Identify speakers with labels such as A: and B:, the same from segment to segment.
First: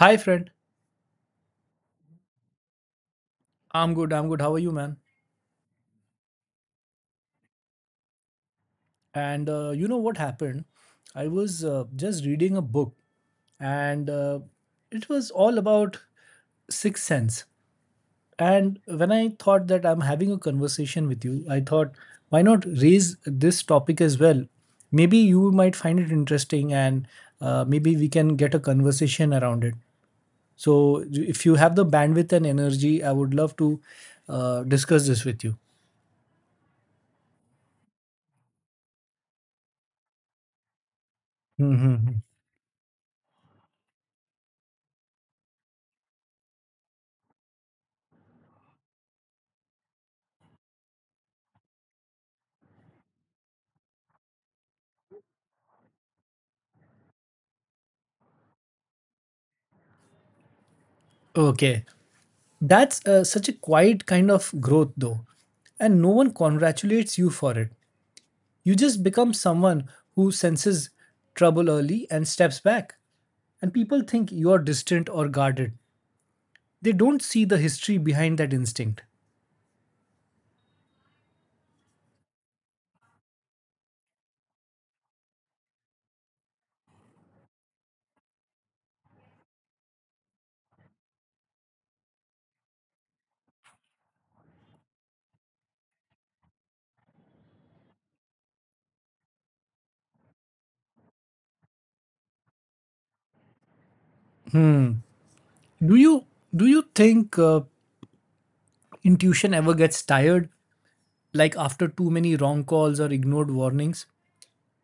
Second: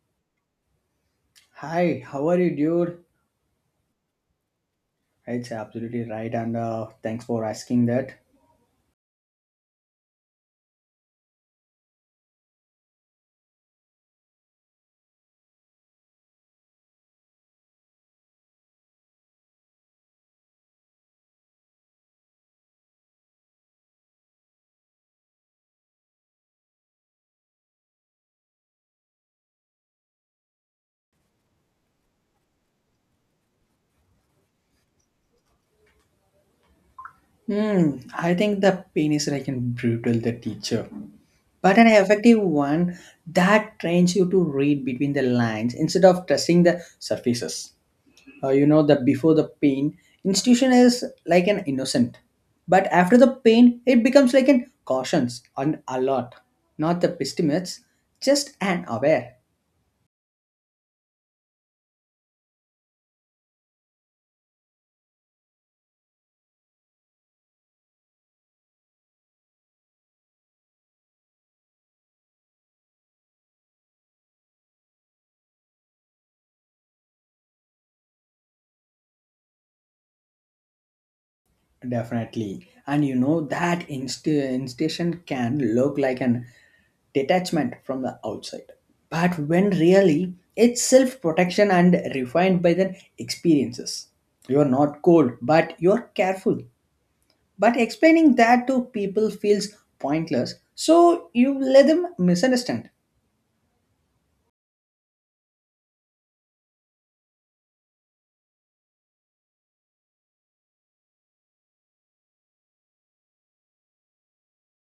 A: Hi, friend.
B: Hi, how are you, dude?
A: I'm good. I'm good. How are you, man?
B: It's absolutely right, and thanks for asking that.
A: And you know what happened? I was just reading a book, and it was all about sixth sense. And when I thought that I'm having a conversation with you, I thought, why not raise this topic as well? Maybe you might find it interesting, and maybe we can get a conversation around it. So, if you have the bandwidth and energy, I would love to discuss this with you.
B: I think the pain is like an brutal the teacher, but an
A: Hmm.
B: effective one that trains you to read between the lines instead of trusting the surfaces. You know that before the pain, institution is like an innocent, but after the pain, it becomes like an cautions, an alert, not the pessimists, just an aware.
A: Okay. That's such a quiet kind of growth, though, and no one congratulates you for it. You just become someone who senses trouble early and steps back. And people think you are distant or guarded. They don't see the history behind that instinct.
B: Definitely. And you know that institution can look like an detachment from the outside. But when really it's self protection and refined by the experiences. You're not cold, but you're careful. But explaining that to people feels pointless, so you let them misunderstand.
A: Do you do you think intuition ever gets tired, like after too many wrong calls or ignored warnings?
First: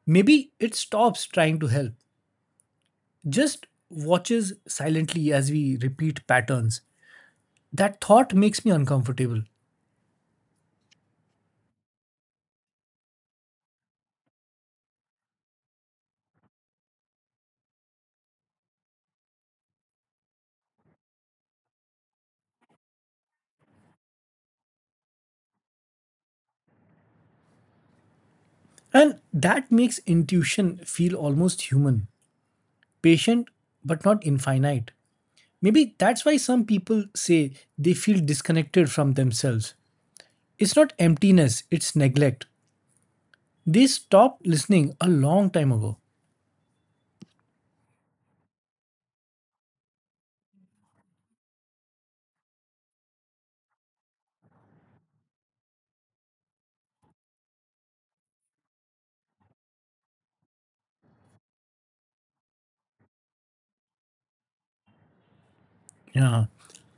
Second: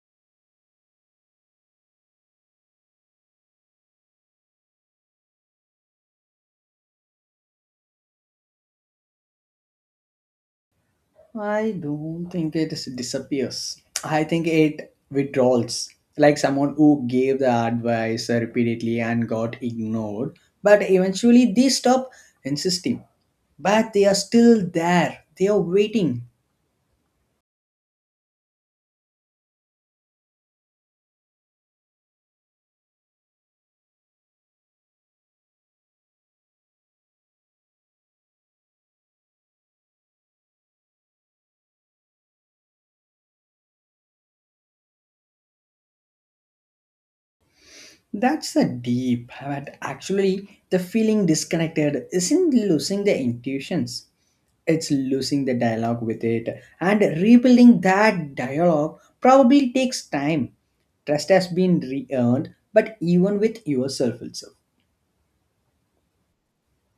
A: Maybe it stops trying to help, just watches silently as we repeat patterns. That thought makes me uncomfortable.
B: I don't think it disappears. I think it withdraws. Like someone who gave the advice repeatedly and got ignored, but eventually they stop insisting. But they are still there. They are waiting.
A: And that makes intuition feel almost human, patient, but not infinite. Maybe that's why some people say they feel disconnected from themselves. It's not emptiness, it's neglect. They stopped listening a long time ago.
B: That's the deep. But actually, the feeling disconnected isn't losing their intuitions. It's losing the dialogue with it, and rebuilding that dialogue probably takes time. Trust has been re-earned, but even with yourself also.
A: Yeah,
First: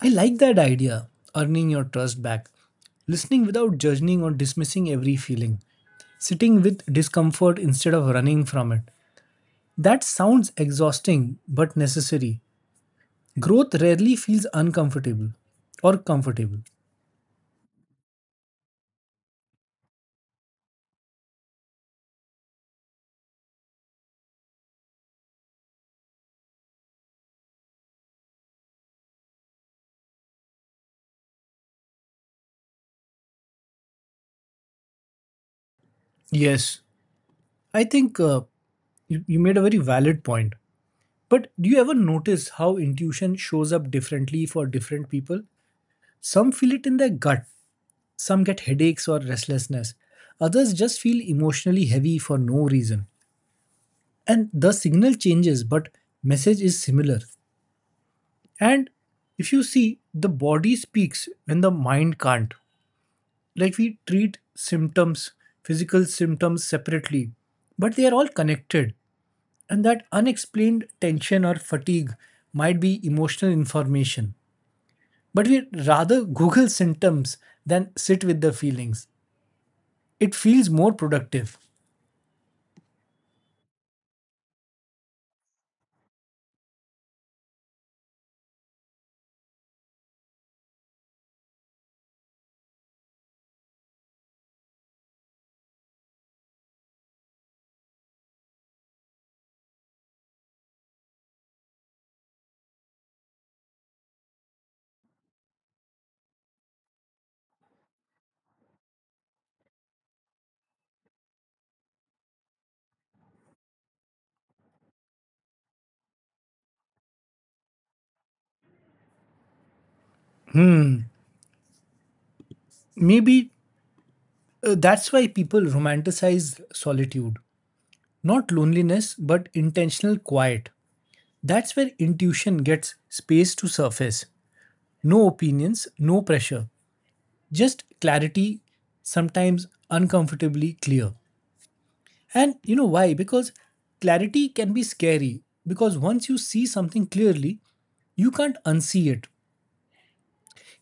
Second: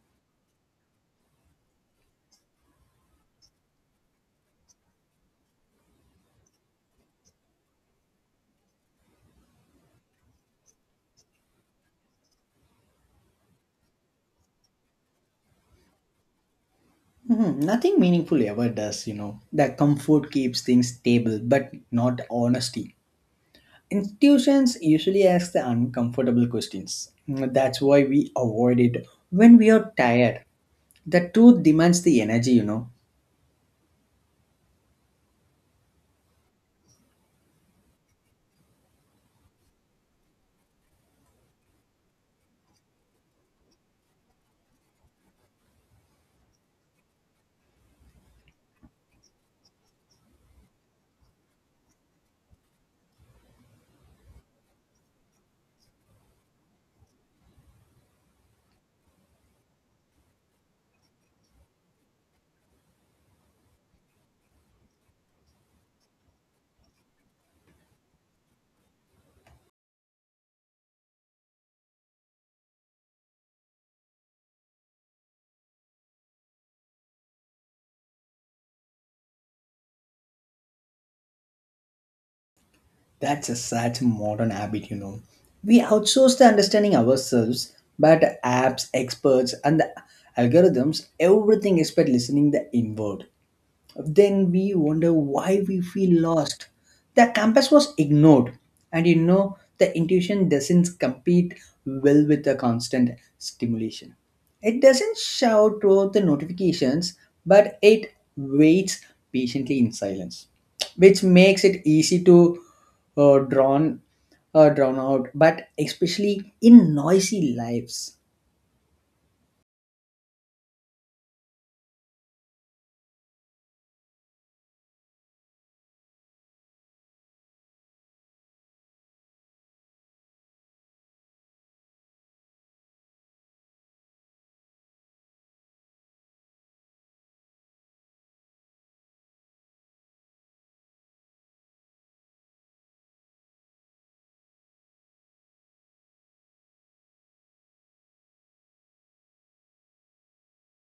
A: I like that idea, earning your trust back. Listening without judging or dismissing every feeling. Sitting with discomfort instead of running from it. That sounds exhausting but necessary. Growth rarely feels uncomfortable or comfortable.
B: Mhm, nothing meaningful ever does. The comfort keeps things stable, but not honesty. Institutions usually ask the uncomfortable questions. That's why we avoid it when we are tired. The truth demands the energy.
A: Yes, I think you made a very valid point. But do you ever notice how intuition shows up differently for different people? Some feel it in their gut, some get headaches or restlessness, others just feel emotionally heavy for no reason. And the signal changes, but message is similar. And if you see, the body speaks when the mind can't. Like we treat symptoms, physical symptoms separately, but they are all connected, and that unexplained tension or fatigue might be emotional information, but we rather google symptoms than sit with the feelings. It feels more productive.
B: That's a sad modern habit. We outsource the understanding ourselves, but apps, experts, and the algorithms, everything expect listening the inward. Then we wonder why we feel lost. The compass was ignored, and the intuition doesn't compete well with the constant stimulation. It doesn't shout through the notifications, but it waits patiently in silence, which makes it easy to uh, drawn drawn out, but especially in noisy lives.
A: Hmm, maybe that's why people romanticize solitude, not loneliness but intentional quiet. That's where intuition gets space to surface, no opinions, no pressure, just clarity, sometimes uncomfortably clear. And you know why? Because clarity can be scary, because once you see something clearly, you can't unsee it.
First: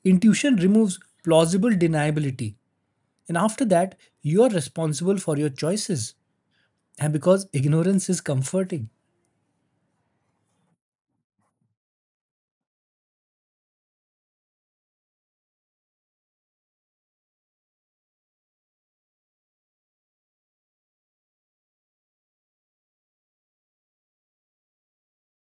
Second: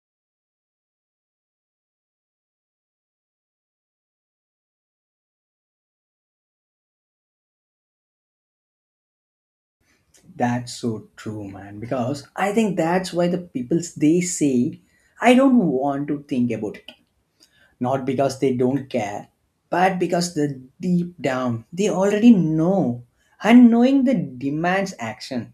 A: Intuition removes plausible deniability. And after that, you're responsible for your choices. And because ignorance is comforting.
B: That's so true, man. Because I think that's why the people they say, I don't want to think about it. Not because they don't care, but because the deep down they already know. And knowing the demands action.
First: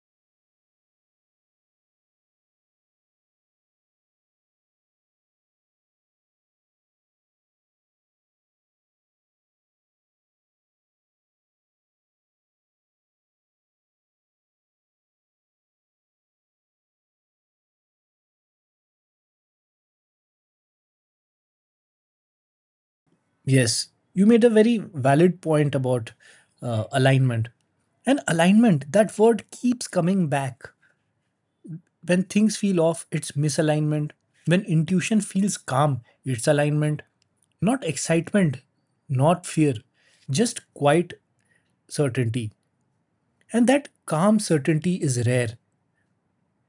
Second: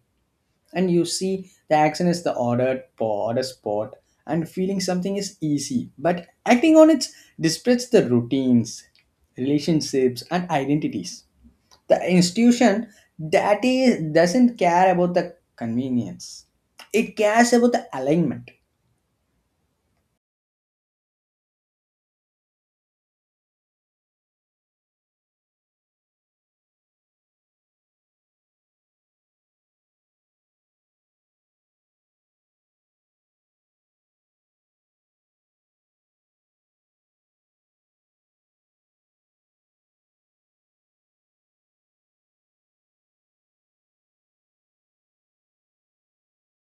B: And you see, the action is the ordered order spot. And feeling something is easy, but acting on it disrupts the routines, relationships, and identities. The institution that is doesn't care about the convenience. It cares about the alignment.
A: Yes, you made a very valid point about alignment. And alignment, that word keeps coming back. When things feel off, it's misalignment. When intuition feels calm, it's alignment. Not excitement, not fear, just quiet certainty. And that calm certainty is rare.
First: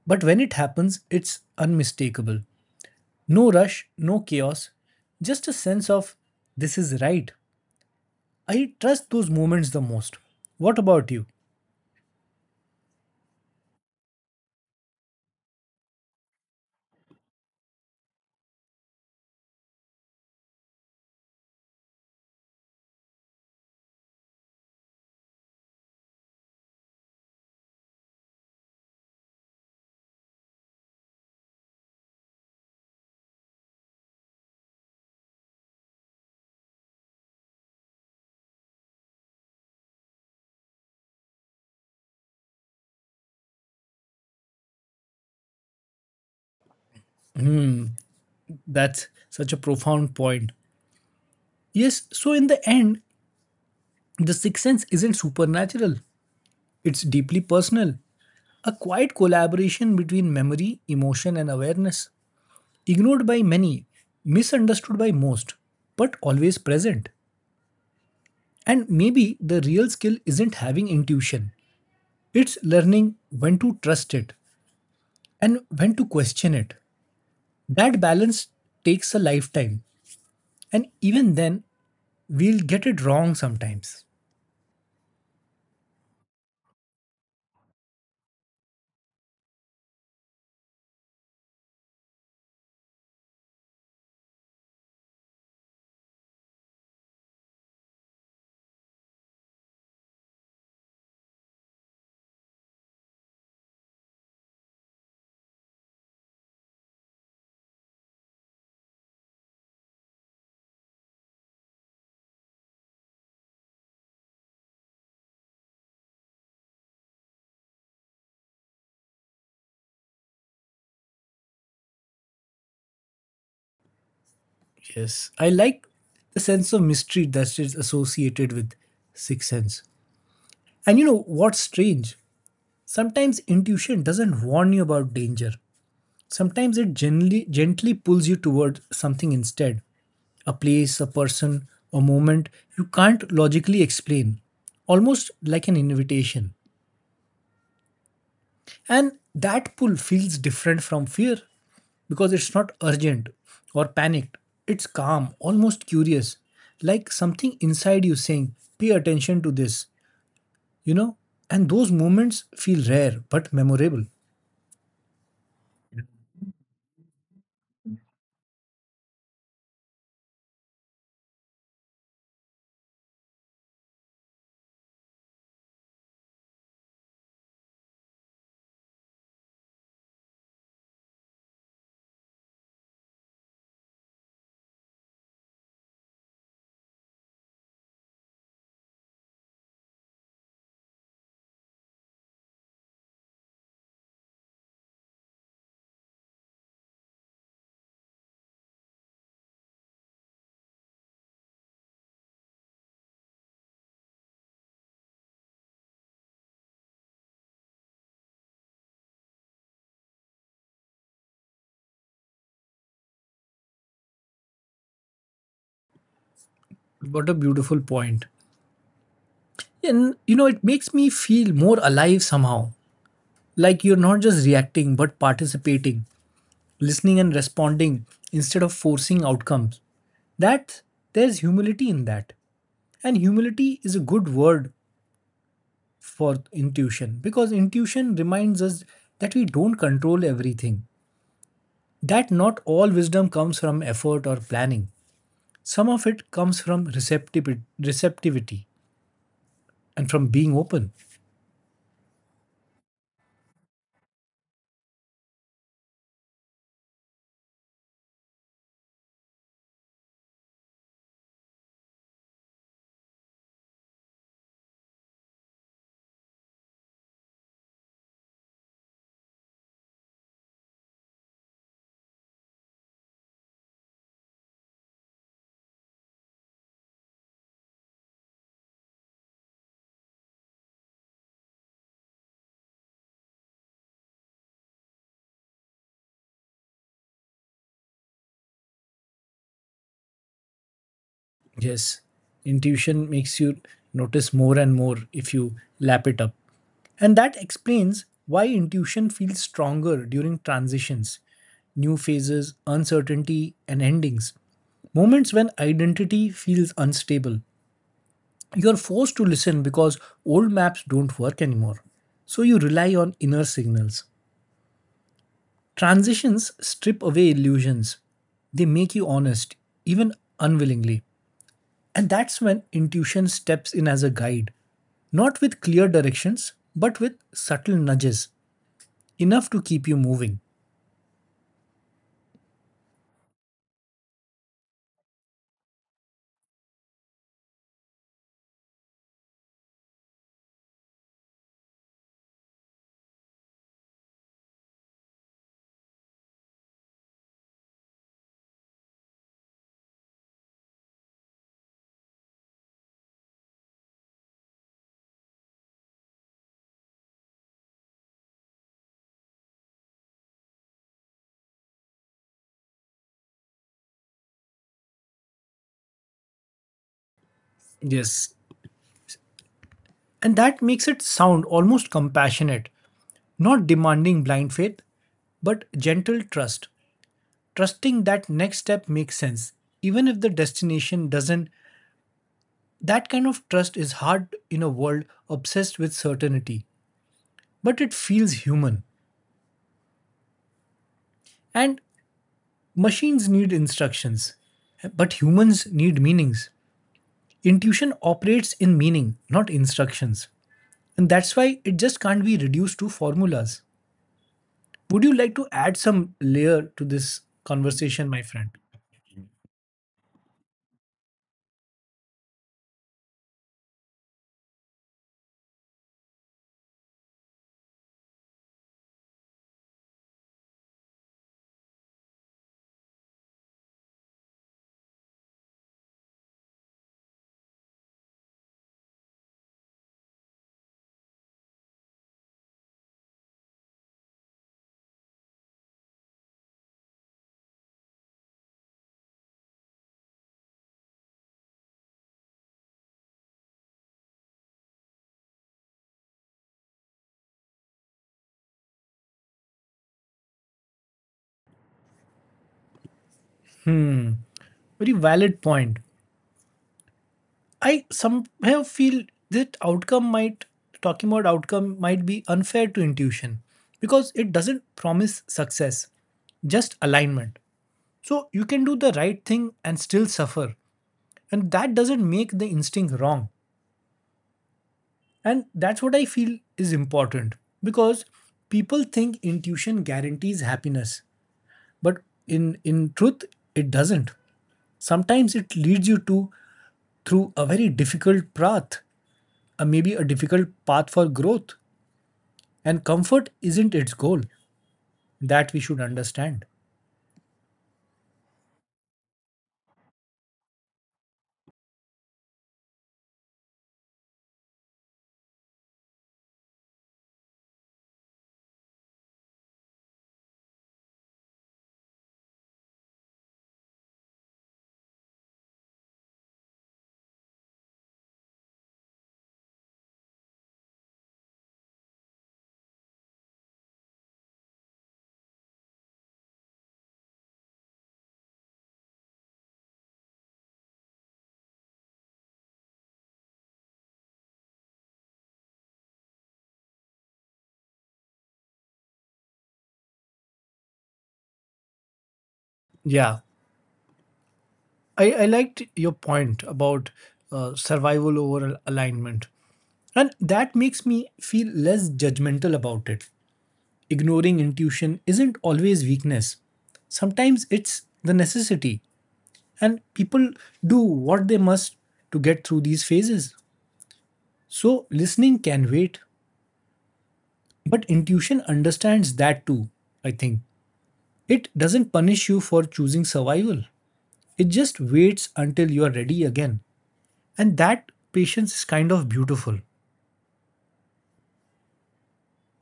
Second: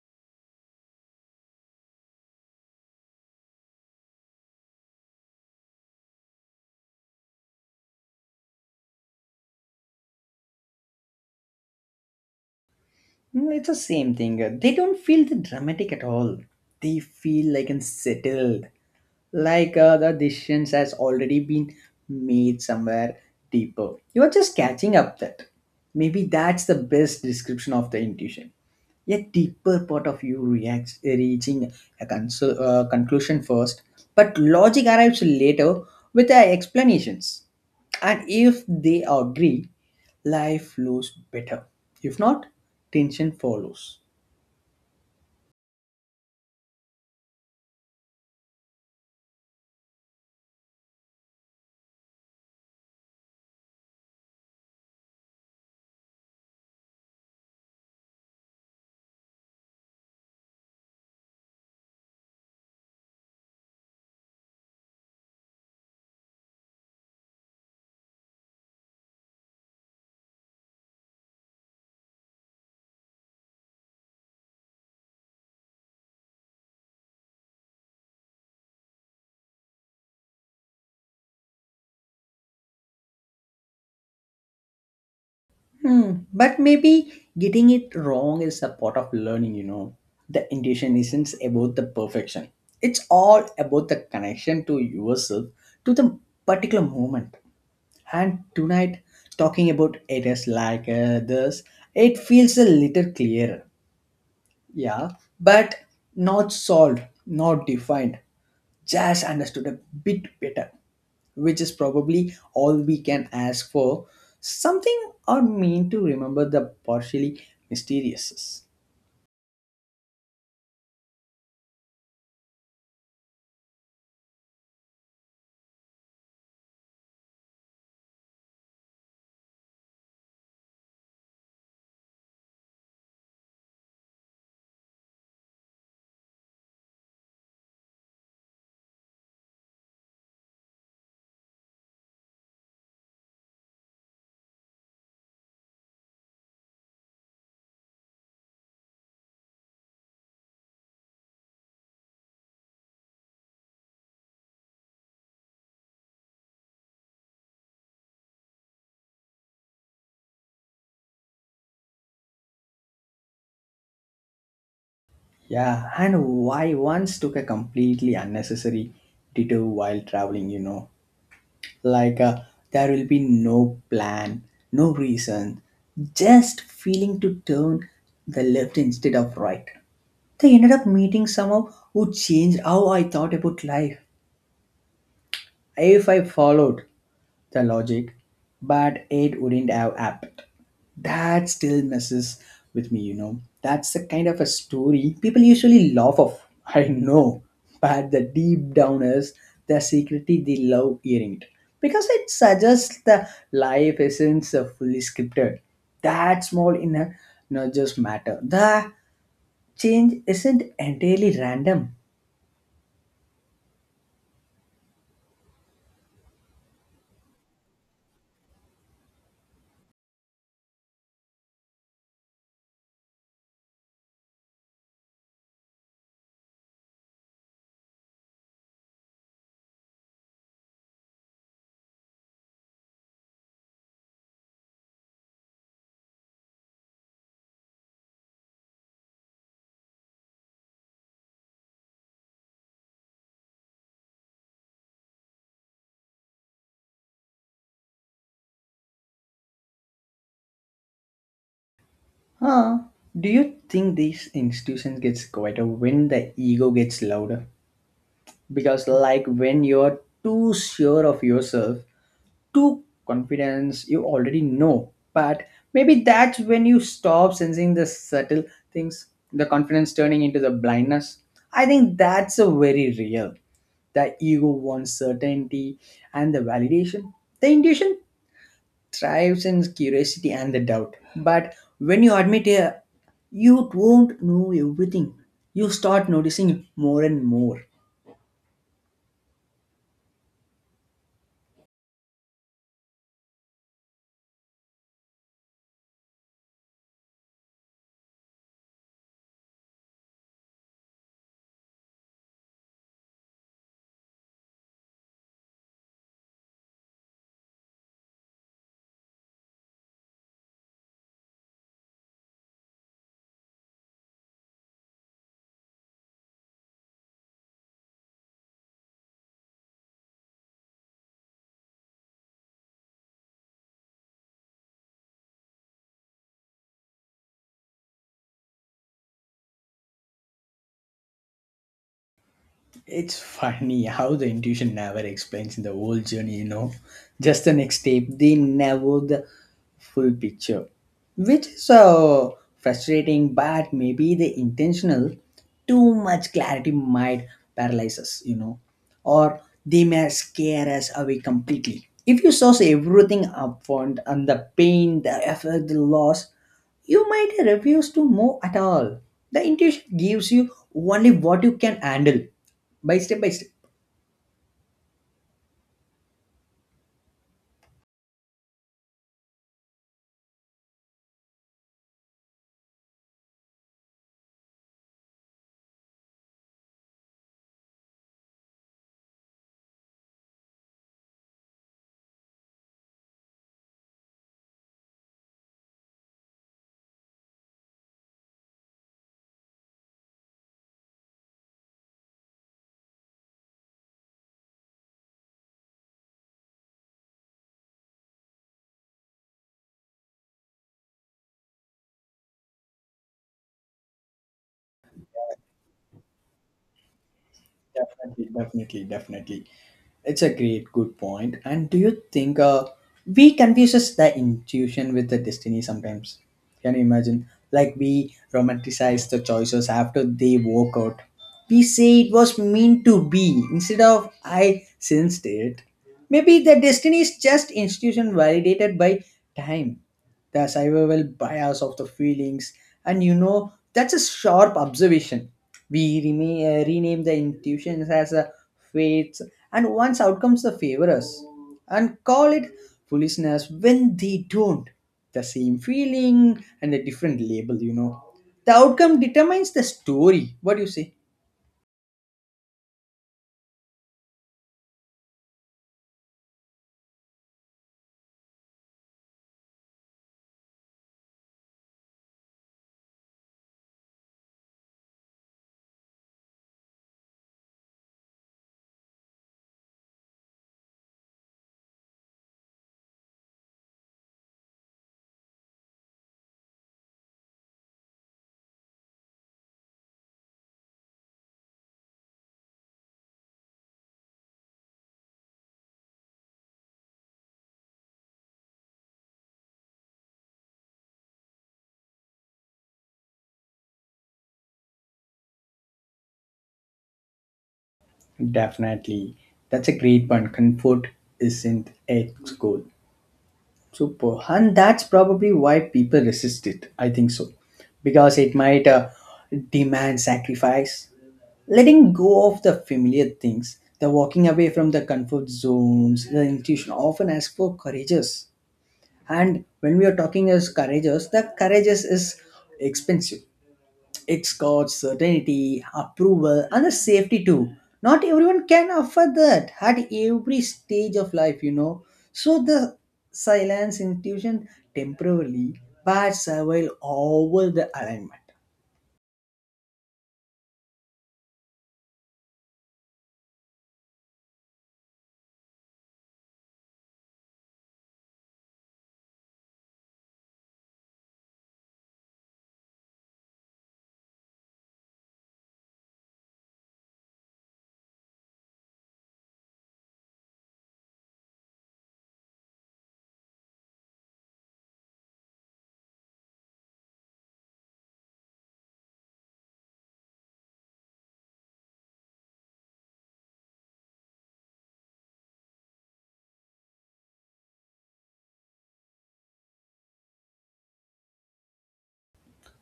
A: But when it happens, it's unmistakable. No rush, no chaos, just a sense of this is right. I trust those moments the most. What about you?
B: It's the same thing. They don't feel the dramatic at all. They feel like and settled like the decisions has already been made somewhere deeper. You're just catching up that maybe that's the best description of the intuition. A deeper part of you reacts, reaching a conclusion first, but logic arrives later with the explanations. And if they agree, life flows better. If not, tension follows.
A: That's such a profound point. Yes, so in the end, the sixth sense isn't supernatural. It's deeply personal, a quiet collaboration between memory, emotion, and awareness. Ignored by many, misunderstood by most, but always present. And maybe the real skill isn't having intuition, it's learning when to trust it and when to question it. That balance takes a lifetime, and even then, we'll get it wrong sometimes.
B: Hmm. But maybe getting it wrong is a part of learning. The intuition isn't about the perfection, it's all about the connection to yourself, to the particular moment. And tonight, talking about areas like this, it feels a little clearer. Yeah, but not solved, not defined, just understood a bit better, which is probably all we can ask for. Something or mean to remember the partially mysterious.
A: Yes, I like the sense of mystery that is associated with Sixth Sense. And you know what's strange? Sometimes intuition doesn't warn you about danger. Sometimes it gently, gently pulls you towards something instead, a place, a person, a moment you can't logically explain, almost like an invitation. And that pull feels different from fear because it's not urgent or panicked. It's calm, almost curious, like something inside you saying, pay attention to this, you know? And those moments feel rare but memorable.
B: Yeah, and why once took a completely unnecessary detour while traveling. Like there will be no plan, no reason, just feeling to turn the left instead of right. They ended up meeting someone who changed how I thought about life if I followed the logic, but it wouldn't have happened. That still messes with me. That's the kind of a story people usually laugh off. I know, but the deep downers, the secretly they love hearing it because it suggests the life isn't so fully scripted. That small inner nudges matter. The change isn't entirely random.
A: What a beautiful point. And you know, it makes me feel more alive somehow. Like you're not just reacting, but participating, listening and responding instead of forcing outcomes. That there's humility in that. And humility is a good word for intuition, because intuition reminds us that we don't control everything. That not all wisdom comes from effort or planning. Some of it comes from receptivity and from being open.
B: Huh? Do you think these institutions gets quieter when the ego gets louder? Because like when you're too sure of yourself, too confidence, you already know. But maybe that's when you stop sensing the subtle things, the confidence turning into the blindness. I think that's a very real. The ego wants certainty and the validation. The intuition thrives in curiosity and the doubt. But when you admit you won't know everything, you start noticing more and more.
A: Yes, intuition makes you notice more and more if you lap it up. And that explains why intuition feels stronger during transitions, new phases, uncertainty, and endings. Moments when identity feels unstable. You're forced to listen because old maps don't work anymore. So you rely on inner signals. Transitions strip away illusions, they make you honest, even unwillingly. And that's when intuition steps in as a guide, not with clear directions, but with subtle nudges, enough to keep you moving.
B: It's funny how the intuition never explains in the whole journey. Just the next step, they never the full picture, which is frustrating, but maybe the intentional too much clarity might paralyze us, or they may scare us away completely. If you source everything upfront and the pain, the effort, the loss, you might refuse to move at all. The intuition gives you only what you can handle by step by step.
A: Yes. And that makes it sound almost compassionate, not demanding blind faith, but gentle trust. Trusting that next step makes sense, even if the destination doesn't. That kind of trust is hard in a world obsessed with certainty, but it feels human. And machines need instructions, but humans need meanings. Intuition operates in meaning, not instructions. And that's why it just can't be reduced to formulas. Would you like to add some layer to this conversation, my
B: Definitely,
A: friend?
B: definitely, definitely. It's a great, good point. And do you think we confuses the intuition with the destiny sometimes? Can you imagine? Like we romanticize the choices after they work out. We say it was meant to be instead of I sensed it. Maybe the destiny is just institution validated by time, the survival bias of the feelings, and you know that's a sharp observation. We rename the intuitions as fates, and once outcomes the favor us, and call it foolishness when they don't. The same feeling and a different label. The outcome determines the story. What do you say?
A: Very valid point. I somehow feel that outcome might, talking about outcome might be unfair to intuition because it doesn't promise success, just alignment. So you can do the right thing and still suffer. And that doesn't make the instinct wrong. And that's what I feel is important because people think intuition guarantees happiness, but in truth, it doesn't. Sometimes it leads you to through a very difficult path, maybe a difficult path for growth. And comfort isn't its goal. That we should understand.
B: Definitely. That's a great point. Comfort isn't a goal. Super. And that's probably why people resist it. I think so. Because it might demand sacrifice, letting go of the familiar things, the walking away from the comfort zones, the intuition often asks for courageous. And when we are talking as courageous, the courageous is expensive. It's got certainty, approval, and the safety too. Not everyone can afford that at every stage of life. So the silence intuition temporarily, but survival over the alignment.
A: Yeah, I liked your point about survival over alignment. And that makes me feel less judgmental about it. Ignoring intuition isn't always weakness. Sometimes it's the necessity, and people do what they must to get through these phases. So, listening can wait, but intuition understands that too, I think. It doesn't punish you for choosing survival, it just waits until you are ready again. And that patience is kind of beautiful.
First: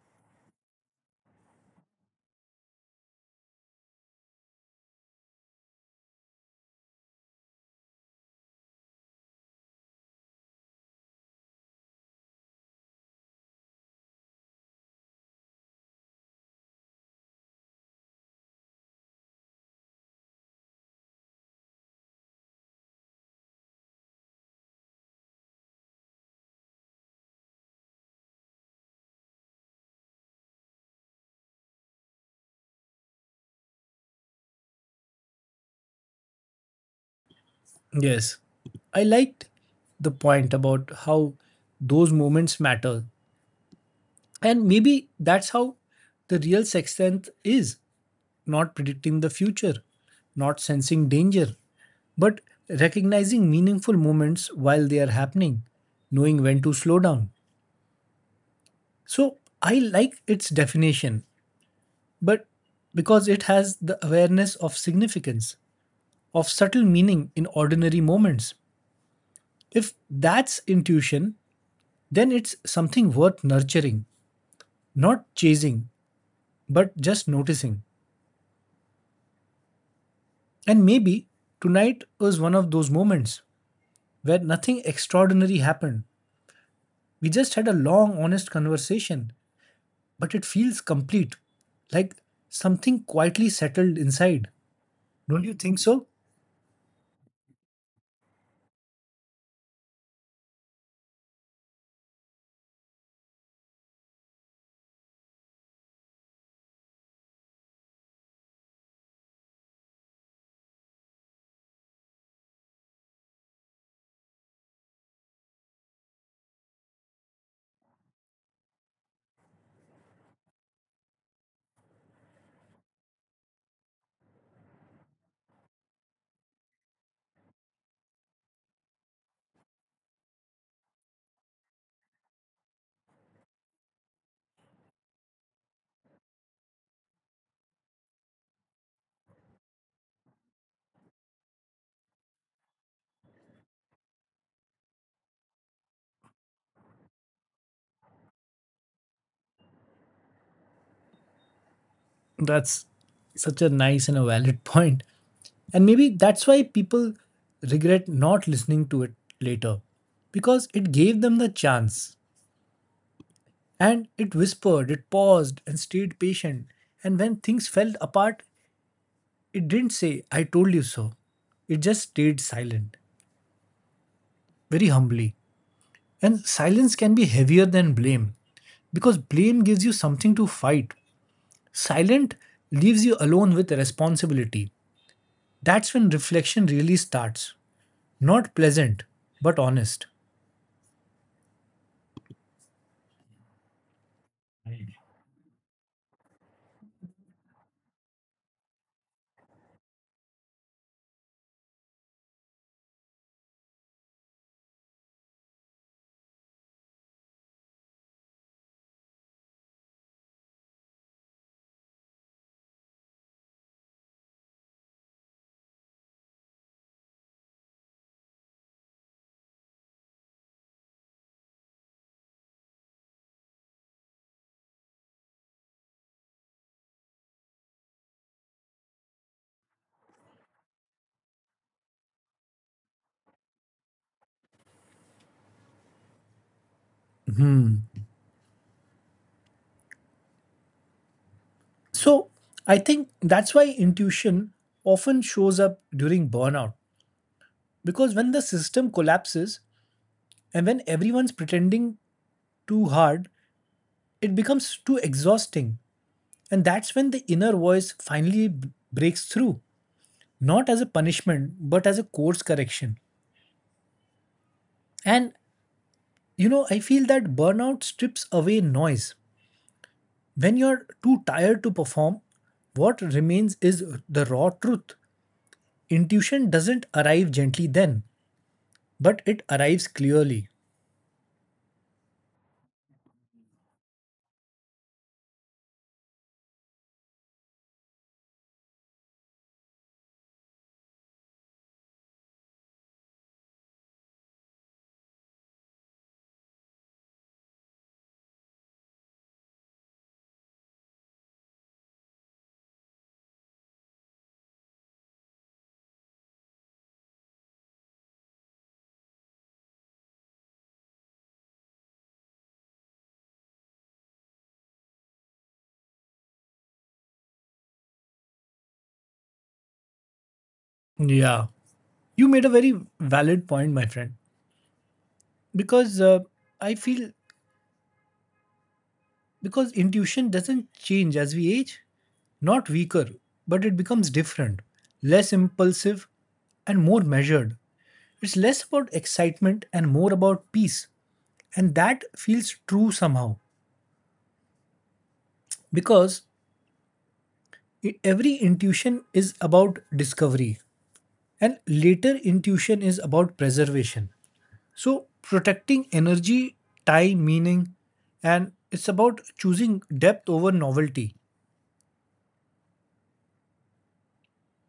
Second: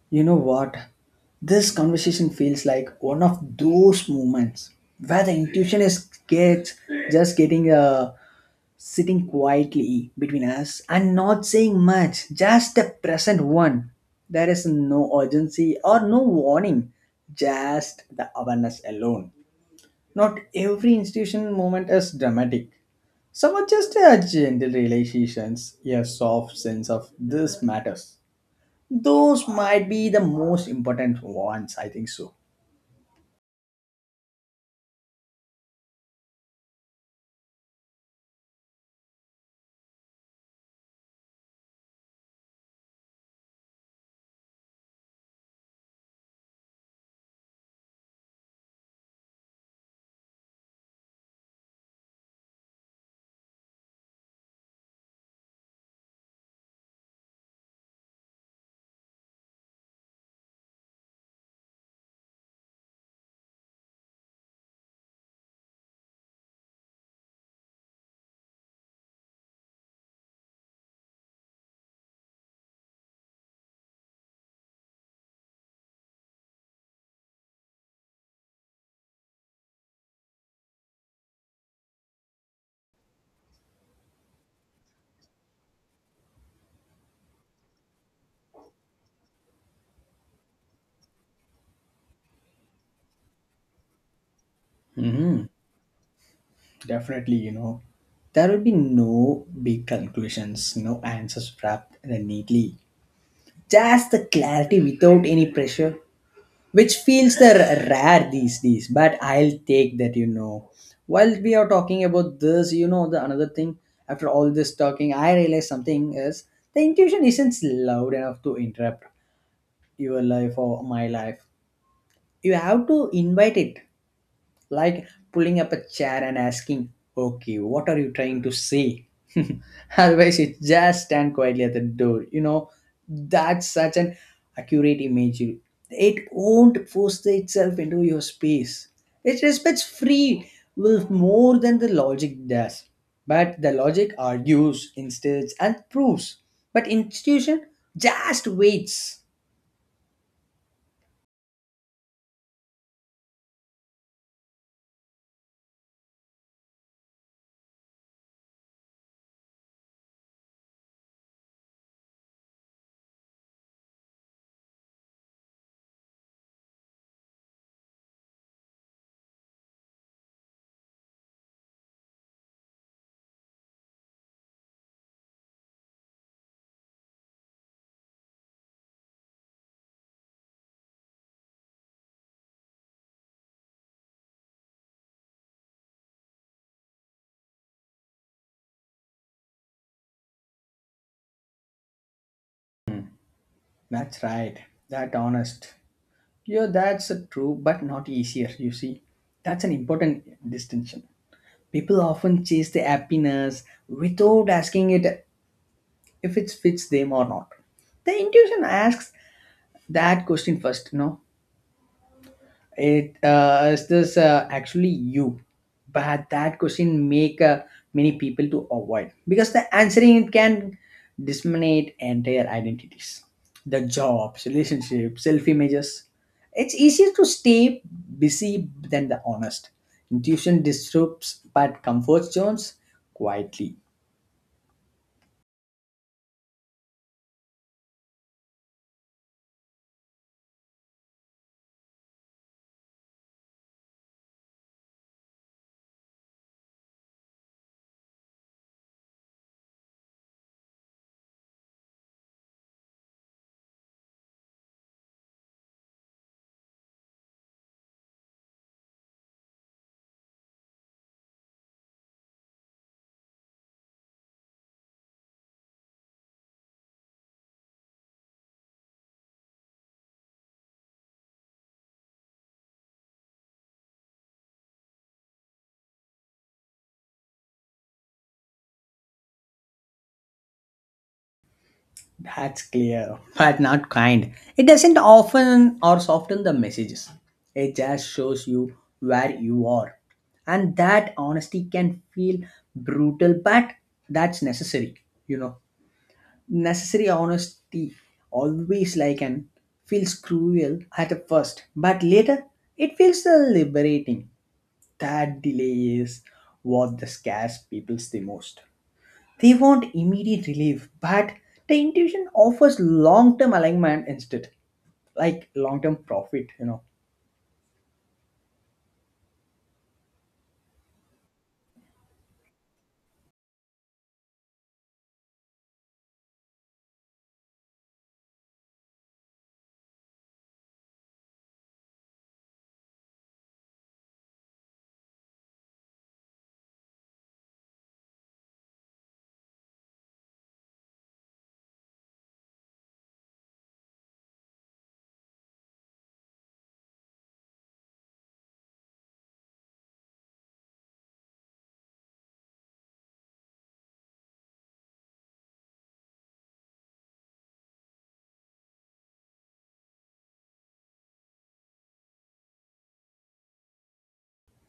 B: You know what? This conversation feels like one of those moments where the intuition is gets just getting sitting quietly between us and not saying much, just the present one. There is no urgency or no warning, just the awareness alone. Not every institution moment is dramatic. Some are just a gentle realizations, a soft sense of this matters. Those might be the most important ones, I think so.
A: Yes. I liked the point about how those moments matter. And maybe that's how the real sixth sense is, not predicting the future, not sensing danger, but recognizing meaningful moments while they are happening, knowing when to slow down. So I like its definition, but because it has the awareness of significance, of subtle meaning in ordinary moments. If that's intuition, then it's something worth nurturing, not chasing, but just noticing. And maybe tonight was one of those moments where nothing extraordinary happened. We just had a long, honest conversation, but it feels complete, like something quietly settled inside. Don't
B: Hmm.
A: you think so?
B: Definitely, there will be no big conclusions, no answers wrapped in a neatly. Just the clarity without any pressure, which feels the rare these days. But I'll take that. While we are talking about this, the another thing. After all this talking, I realized something is the intuition isn't loud enough to interrupt your life or my life. You have to invite it like pulling up a chair and asking, okay, what are you trying to say? Otherwise, you just stand quietly at the door. That's such an accurate imagery. It won't force itself into your space. It respects free will more than the logic does. But the logic argues, instead and proves. But institution just waits.
A: That's such a nice and a valid point. And maybe that's why people regret not listening to it later, because it gave them the chance. And it whispered, it paused, and stayed patient. And when things fell apart, it didn't say, I told you so. It just stayed silent, very humbly. And silence can be heavier than blame, because blame gives you something to fight. Silent leaves you alone with responsibility. That's when reflection really starts. Not pleasant, but honest.
B: That's right. That honest. Yeah, that's true, but not easier, you see. That's an important distinction. People often chase the happiness without asking it if it fits them or not. The intuition asks that question first, no? It is this actually you? But that question make many people to avoid because the answering it can disseminate entire identities, the jobs, relationships, self images. It's easier to stay busy than the honest. Intuition disrupts but comfort zones quietly.
A: So, I think that's why intuition often shows up during burnout, because when the system collapses and when everyone's pretending too hard, it becomes too exhausting. And that's when the inner voice finally breaks through, not as a punishment, but as a course correction. And you know, I feel that burnout strips away noise. When you're too tired to perform, what remains is the raw truth. Intuition doesn't arrive gently then, but it arrives clearly.
B: That's clear, but not kind. It doesn't often or soften the messages. It just shows you where you are. And that honesty can feel brutal, but that's necessary, you know. Necessary honesty always like and feels cruel at the first, but later it feels liberating. That delay is what the scares people the most. They want immediate relief, but the intuition offers long term alignment instead, like long term profit.
A: Yeah. You made a very valid point, my friend. Because I feel, because intuition doesn't change as we age, not weaker, but it becomes different, less impulsive, and more measured. It's less about excitement and more about peace. And that feels true somehow because every intuition is about discovery, and later intuition is about preservation. So, protecting energy, time, meaning, and it's about choosing depth over novelty.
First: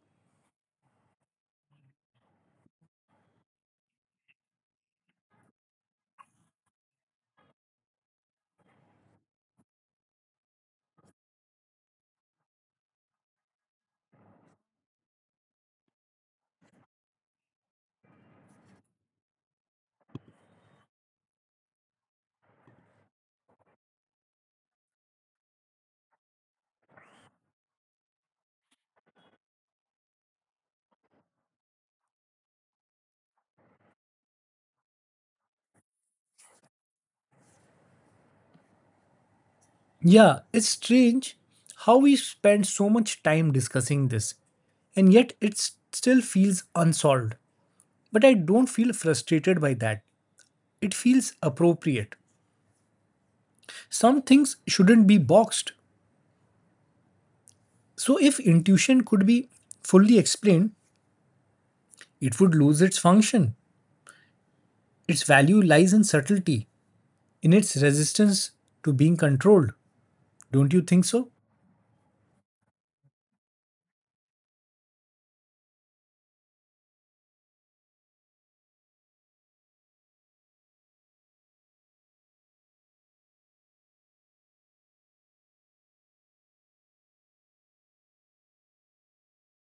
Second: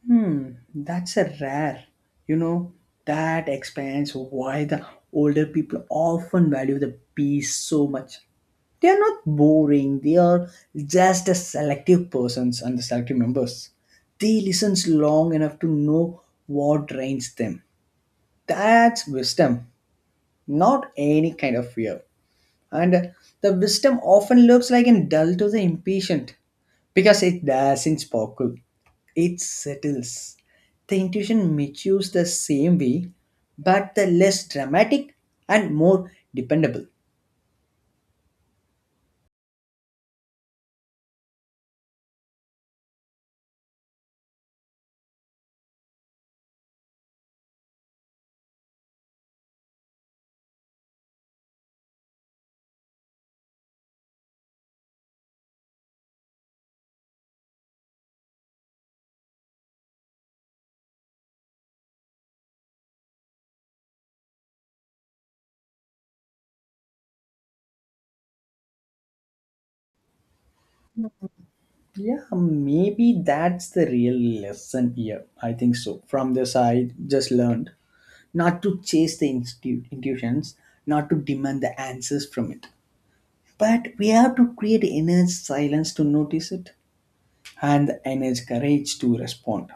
B: Hmm, that's a rare, you know, that explains why the older people often value the peace so much. They are not boring, they are just a selective persons and the selective members. They listen long enough to know what drains them. That's wisdom, not any kind of fear. And the wisdom often looks like an dull to the impatient because it doesn't sparkle. It settles. The intuition matures the same way, but the less dramatic and more dependable.
A: Yeah, it's strange how we spend so much time discussing this and yet it still feels unsolved. But I don't feel frustrated by that. It feels appropriate. Some things shouldn't be boxed. So, if intuition could be fully explained, it would lose its function. Its value lies in subtlety, in its resistance to being controlled. Don't you think so?
B: Yeah, maybe that's the real lesson here, I think so. From this I just learned not to chase the intuitions, not to demand the answers from it, but we have to create inner silence to notice it, and the energy, courage to respond.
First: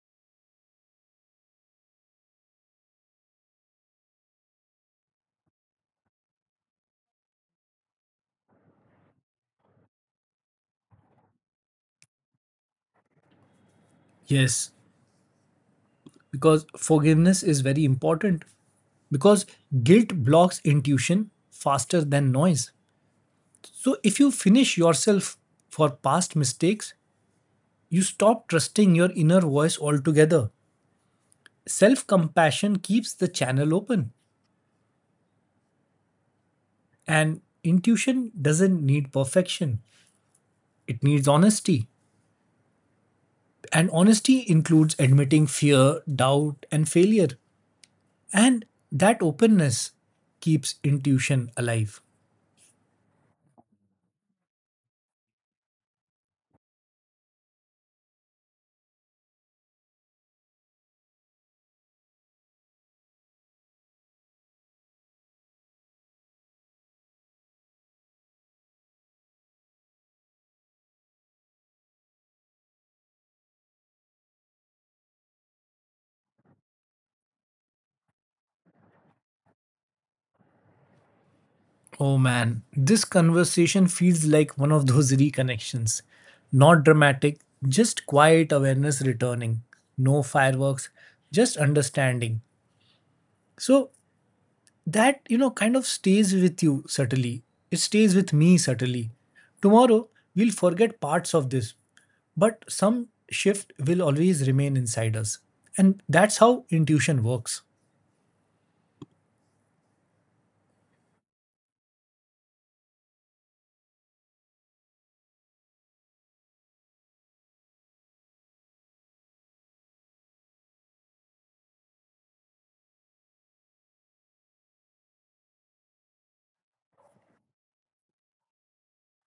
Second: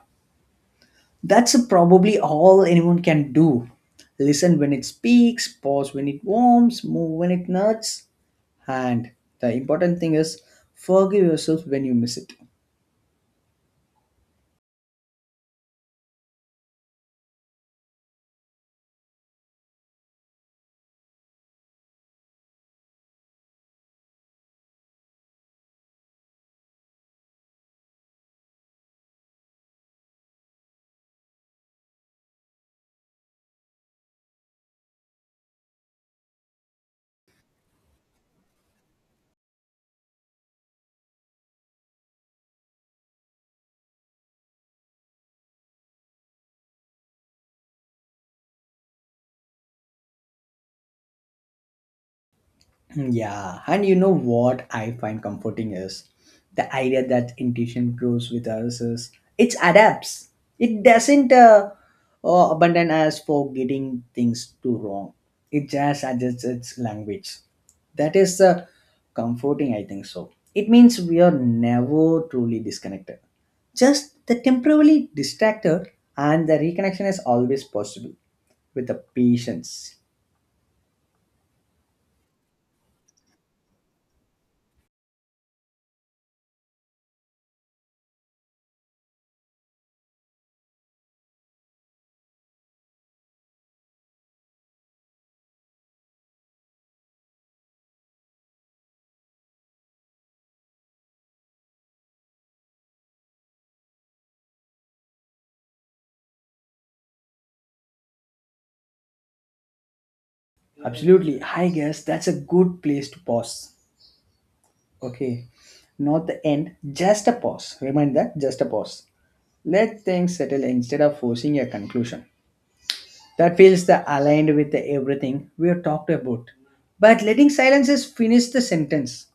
B: That's probably all anyone can do. Listen when it speaks, pause when it warms, move when it nuts, and the important thing is forgive yourself when you miss it.
A: Yes, because forgiveness is very important. Because guilt blocks intuition faster than noise. So, if you finish yourself for past mistakes, you stop trusting your inner voice altogether. Self compassion keeps the channel open, and intuition doesn't need perfection, it needs honesty. And honesty includes admitting fear, doubt, and failure. And that openness keeps intuition alive.
B: Yeah, and you know what I find comforting is the idea that intuition grows with us is it adapts. It doesn't abandon us for getting things too wrong. It just adjusts its language. That is comforting, I think so. It means we are never truly disconnected. Just the temporarily distracted, and the reconnection is always possible with the patience.
A: Oh man, this conversation feels like one of those reconnections. Not dramatic, just quiet awareness returning. No fireworks, just understanding. So that you know kind of stays with you subtly, it stays with me subtly. Tomorrow we'll forget parts of this, but some shift will always remain inside us, and that's how intuition works.
B: Absolutely. I guess that's a good place to pause. Okay. Not the end, just a pause. Remind that, just a pause. Let things settle instead of forcing a conclusion. That feels the aligned with the everything we have talked about. But letting silences finish the sentence.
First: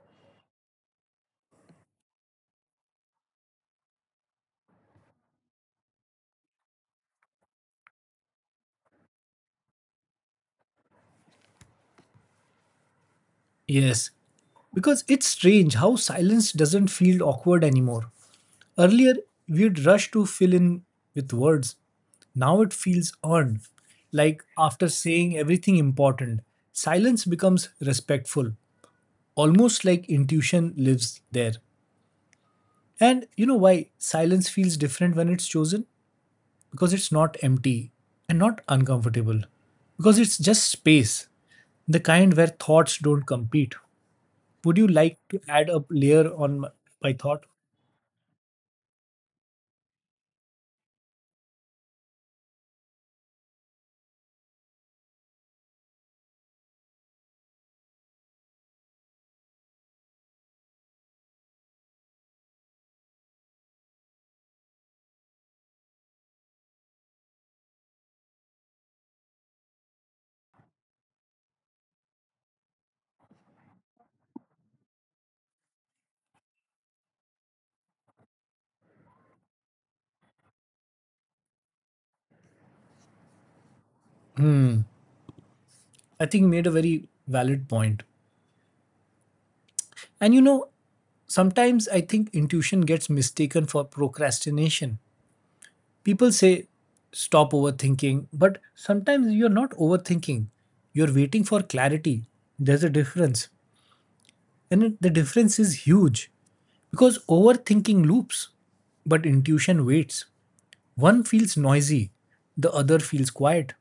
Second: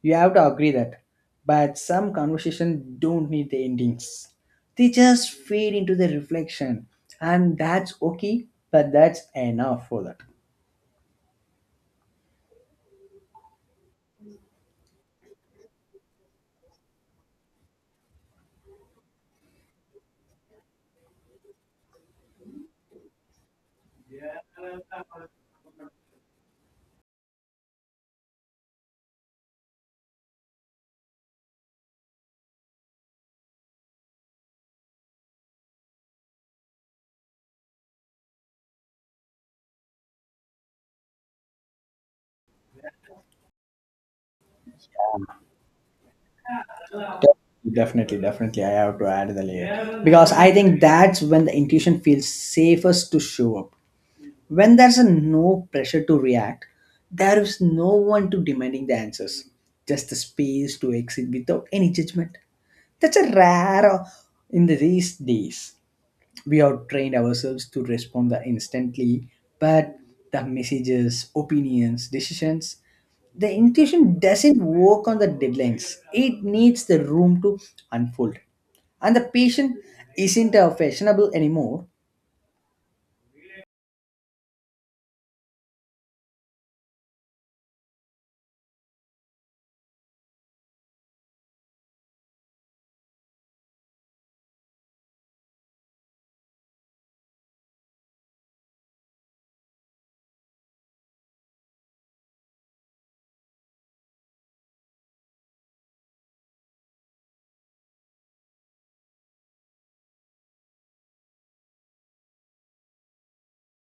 B: You have to agree that. But some conversation don't need the endings. They just fade into the reflection. And that's okay, but that's enough for that.
A: Yes, because it's strange how silence doesn't feel awkward anymore. Earlier we'd rush to fill in with words, now it feels earned, like after saying everything important silence becomes respectful, almost like intuition lives there. And you know why silence feels different when it's chosen? Because it's not empty and not uncomfortable. Because it's just space, the kind where thoughts don't compete. Would you like to add a layer on my thought?
B: Definitely, definitely. I have to add the layer because I think that's when the intuition feels safest to show up. When there's a no pressure to react, there is no one to demanding the answers, just the space to exit without any judgment. That's a rare in these days. We have trained ourselves to respond the instantly, but the messages, opinions, decisions, the intuition doesn't work on the deadlines. It needs the room to unfold and the patient isn't fashionable anymore.
A: I think you made a very valid point. And you know, sometimes I think intuition gets mistaken for procrastination. People say stop overthinking, but sometimes you're not overthinking. You're waiting for clarity. There's a difference. And the difference is huge because overthinking loops, but intuition waits. One feels noisy, the other feels quiet.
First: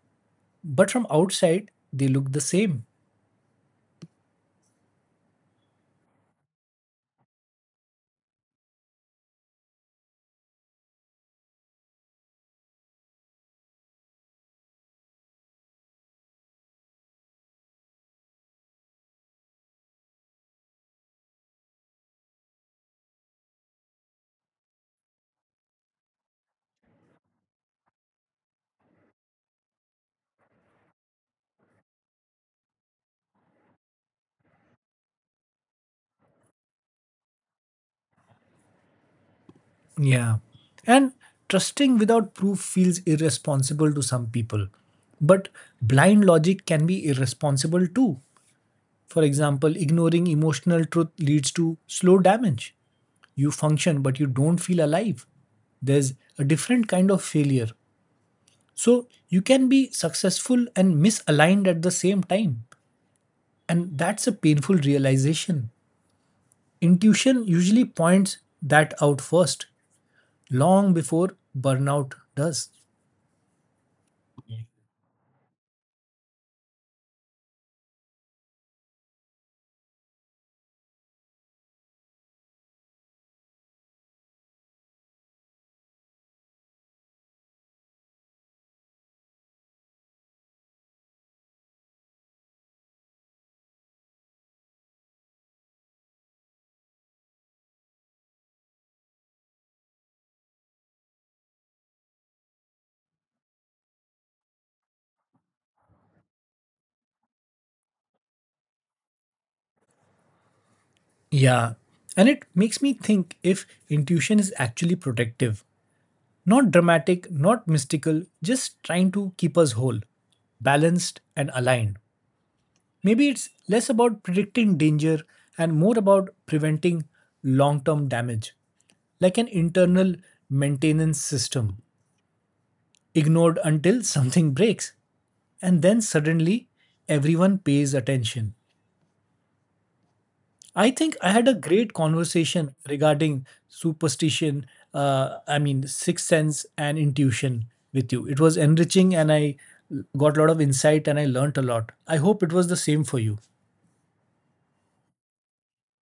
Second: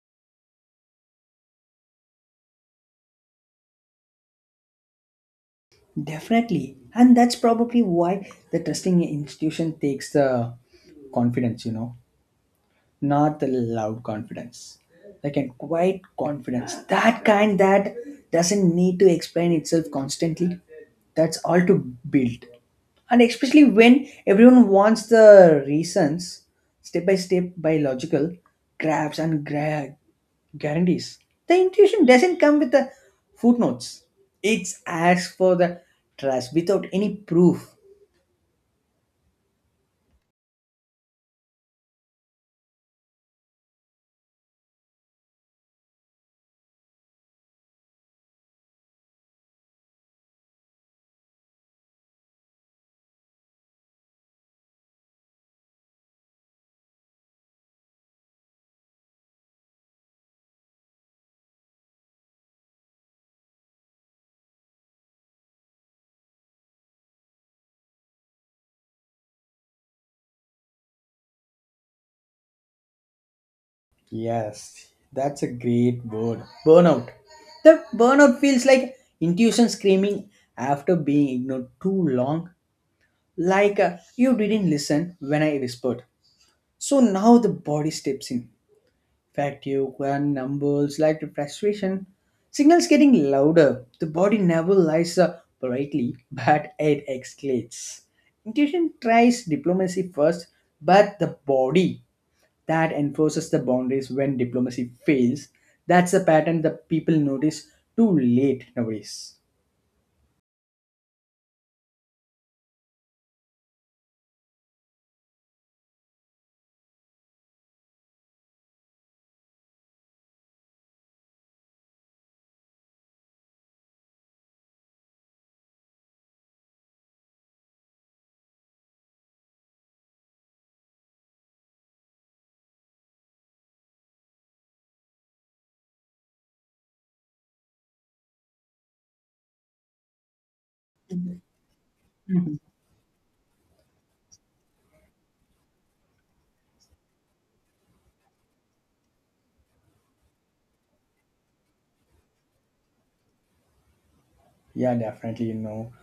A: But from outside, they look the same.
B: Definitely and that's probably why the trusting institution takes the confidence, not the loud confidence, like a quiet confidence that kind that doesn't need to explain itself constantly that's all to build, and especially when everyone wants the reasons step by step by logical grabs and guarantees. The intuition doesn't come with the footnotes. It's asked for the trust without any proof.
A: Yeah. And trusting without proof feels irresponsible to some people. But blind logic can be irresponsible too. For example, ignoring emotional truth leads to slow damage. You function, but you don't feel alive. There's a different kind of failure. So you can be successful and misaligned at the same time. And that's a painful realization. Intuition usually points that out first, long before burnout does.
B: Yes, that's a great word. Burnout. The burnout feels like intuition screaming after being ignored too long, like you didn't listen when I whispered. So now the body steps in. Fatigue, and numbers, like the frustration. Signals getting louder. The body never lies politely, but it escalates. Intuition tries diplomacy first, but the body that enforces the boundaries when diplomacy fails. That's a pattern that people notice too late nowadays.
A: Yeah. And it makes me think if intuition is actually protective. Not dramatic, not mystical, just trying to keep us whole, balanced, and aligned. Maybe it's less about predicting danger and more about preventing long term damage, like an internal maintenance system, ignored until something breaks, and then suddenly everyone pays attention. I think I had a great conversation regarding superstition, I mean, sixth sense and intuition with you. It was enriching and I got a lot of insight and I learnt a lot. I hope it was the same for you.
B: Yeah, definitely.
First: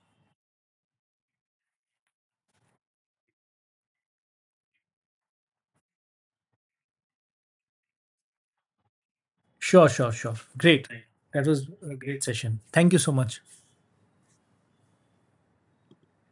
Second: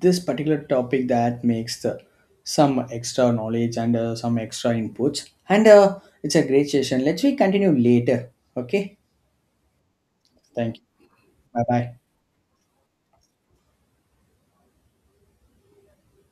B: This particular topic that makes the some extra knowledge and some extra inputs, and it's a great session. Let's we continue later. Okay.
A: Sure, sure, sure.
B: Thank you.
A: Great. That
B: Bye
A: was
B: bye.
A: a great session. Thank you so much.